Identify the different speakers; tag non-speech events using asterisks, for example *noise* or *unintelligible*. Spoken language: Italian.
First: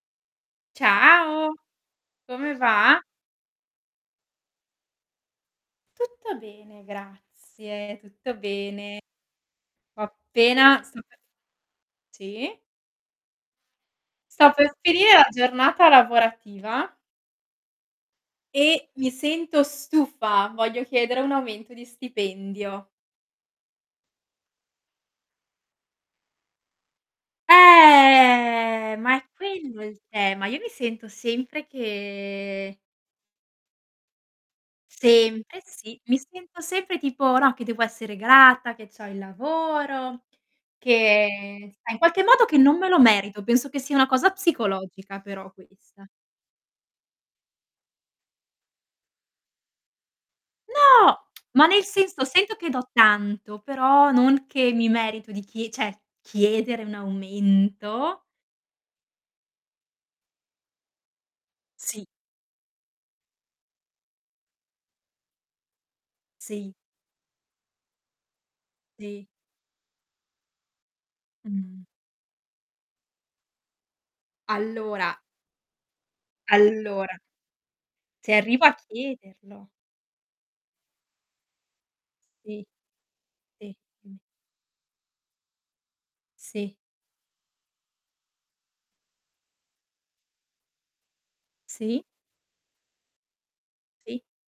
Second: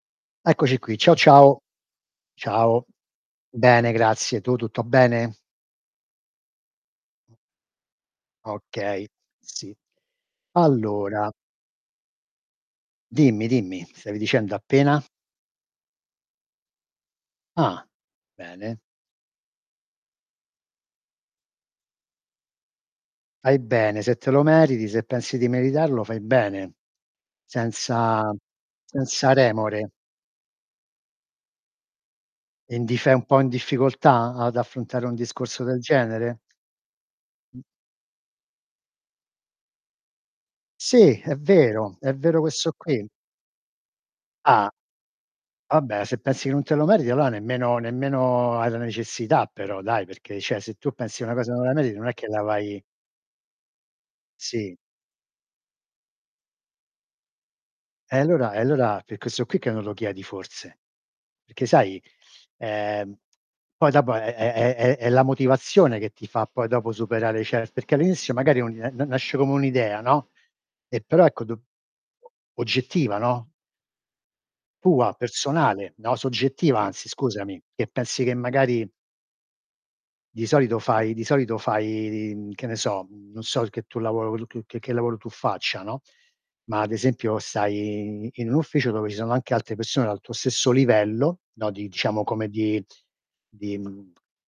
Speaker 1: Eccoci qui, ciao,
Speaker 2: Ciao,
Speaker 1: ciao.
Speaker 2: come
Speaker 1: Ciao.
Speaker 2: va?
Speaker 1: Bene, grazie, tu tutto bene?
Speaker 2: Tutto bene, grazie, tutto bene.
Speaker 1: Okay, sì.
Speaker 2: Ho appena sto per
Speaker 1: Allora
Speaker 2: *unintelligible* sì?
Speaker 1: Dimmi, dimmi. Stavi
Speaker 2: Sto
Speaker 1: dicendo:
Speaker 2: per
Speaker 1: "Appena"?
Speaker 2: finire la giornata lavorativa.
Speaker 1: Ah, bene.
Speaker 2: E mi sento stufa, voglio chiedere un aumento di stipendio.
Speaker 1: Fai bene, se te lo meriti, se pensi di meritarlo fai bene, senza
Speaker 2: Eh! Ma è
Speaker 1: senza
Speaker 2: quello
Speaker 1: remore.
Speaker 2: il tema. Io mi sento sempre
Speaker 1: E
Speaker 2: che
Speaker 1: n di sei un po' in difficoltà, ad affrontare un
Speaker 2: Sempre,
Speaker 1: discorso del
Speaker 2: sì, mi
Speaker 1: genere?
Speaker 2: sento sempre tipo, no, che devo essere grata, che c'ho il lavoro,
Speaker 1: Sì, è
Speaker 2: che sai,
Speaker 1: vero,
Speaker 2: in
Speaker 1: è
Speaker 2: qualche
Speaker 1: vero
Speaker 2: modo
Speaker 1: questo
Speaker 2: non me lo
Speaker 1: qui.
Speaker 2: merito, penso che sia una cosa
Speaker 1: Ah.
Speaker 2: psicologica però
Speaker 1: Vabbè,
Speaker 2: questa.
Speaker 1: se pensi che non te lo meriti allora nemmeno nemmeno hai la necessità però dai, perché cioè se tu
Speaker 2: No!
Speaker 1: pensi una cosa che
Speaker 2: Ma
Speaker 1: non la
Speaker 2: nel
Speaker 1: meriti non è
Speaker 2: senso,
Speaker 1: che la
Speaker 2: sento che
Speaker 1: vai
Speaker 2: do tanto, però non che
Speaker 1: Sì.
Speaker 2: mi merito di chie cioè, chiedere un
Speaker 1: Eh,
Speaker 2: aumento?
Speaker 1: allora eh, allora è per questo qui che non lo chiedi forse. Perché sai,
Speaker 2: Sì.
Speaker 1: ehm, poi dopo è è è è è la motivazione che ti fa poi
Speaker 2: Sì.
Speaker 1: dopo superare cert perché all'inizio magari *unintelligible* na
Speaker 2: Sì.
Speaker 1: nasce come un'idea, no, e però ecco, do
Speaker 2: Mh.
Speaker 1: o oggettiva, no? Tua,
Speaker 2: Allora
Speaker 1: personale, no, soggettiva anzi
Speaker 2: Allora
Speaker 1: scusami, che pensi
Speaker 2: Se
Speaker 1: che
Speaker 2: arrivo a
Speaker 1: magari
Speaker 2: chiederlo.
Speaker 1: Di solito fai di solito fai i i, mhmm, che
Speaker 2: Sì.
Speaker 1: ne so, mhmm, non so
Speaker 2: Sì,
Speaker 1: che tu
Speaker 2: dimmi.
Speaker 1: lavoro che che che lavoro tu faccia, no,
Speaker 2: Sì.
Speaker 1: ma ad esempio stai in in un ufficio, dove ci sono anche altre persone del tuo stesso livello, no, di,
Speaker 2: Sì.
Speaker 1: diciamo, come di di, mhmm
Speaker 2: Sì.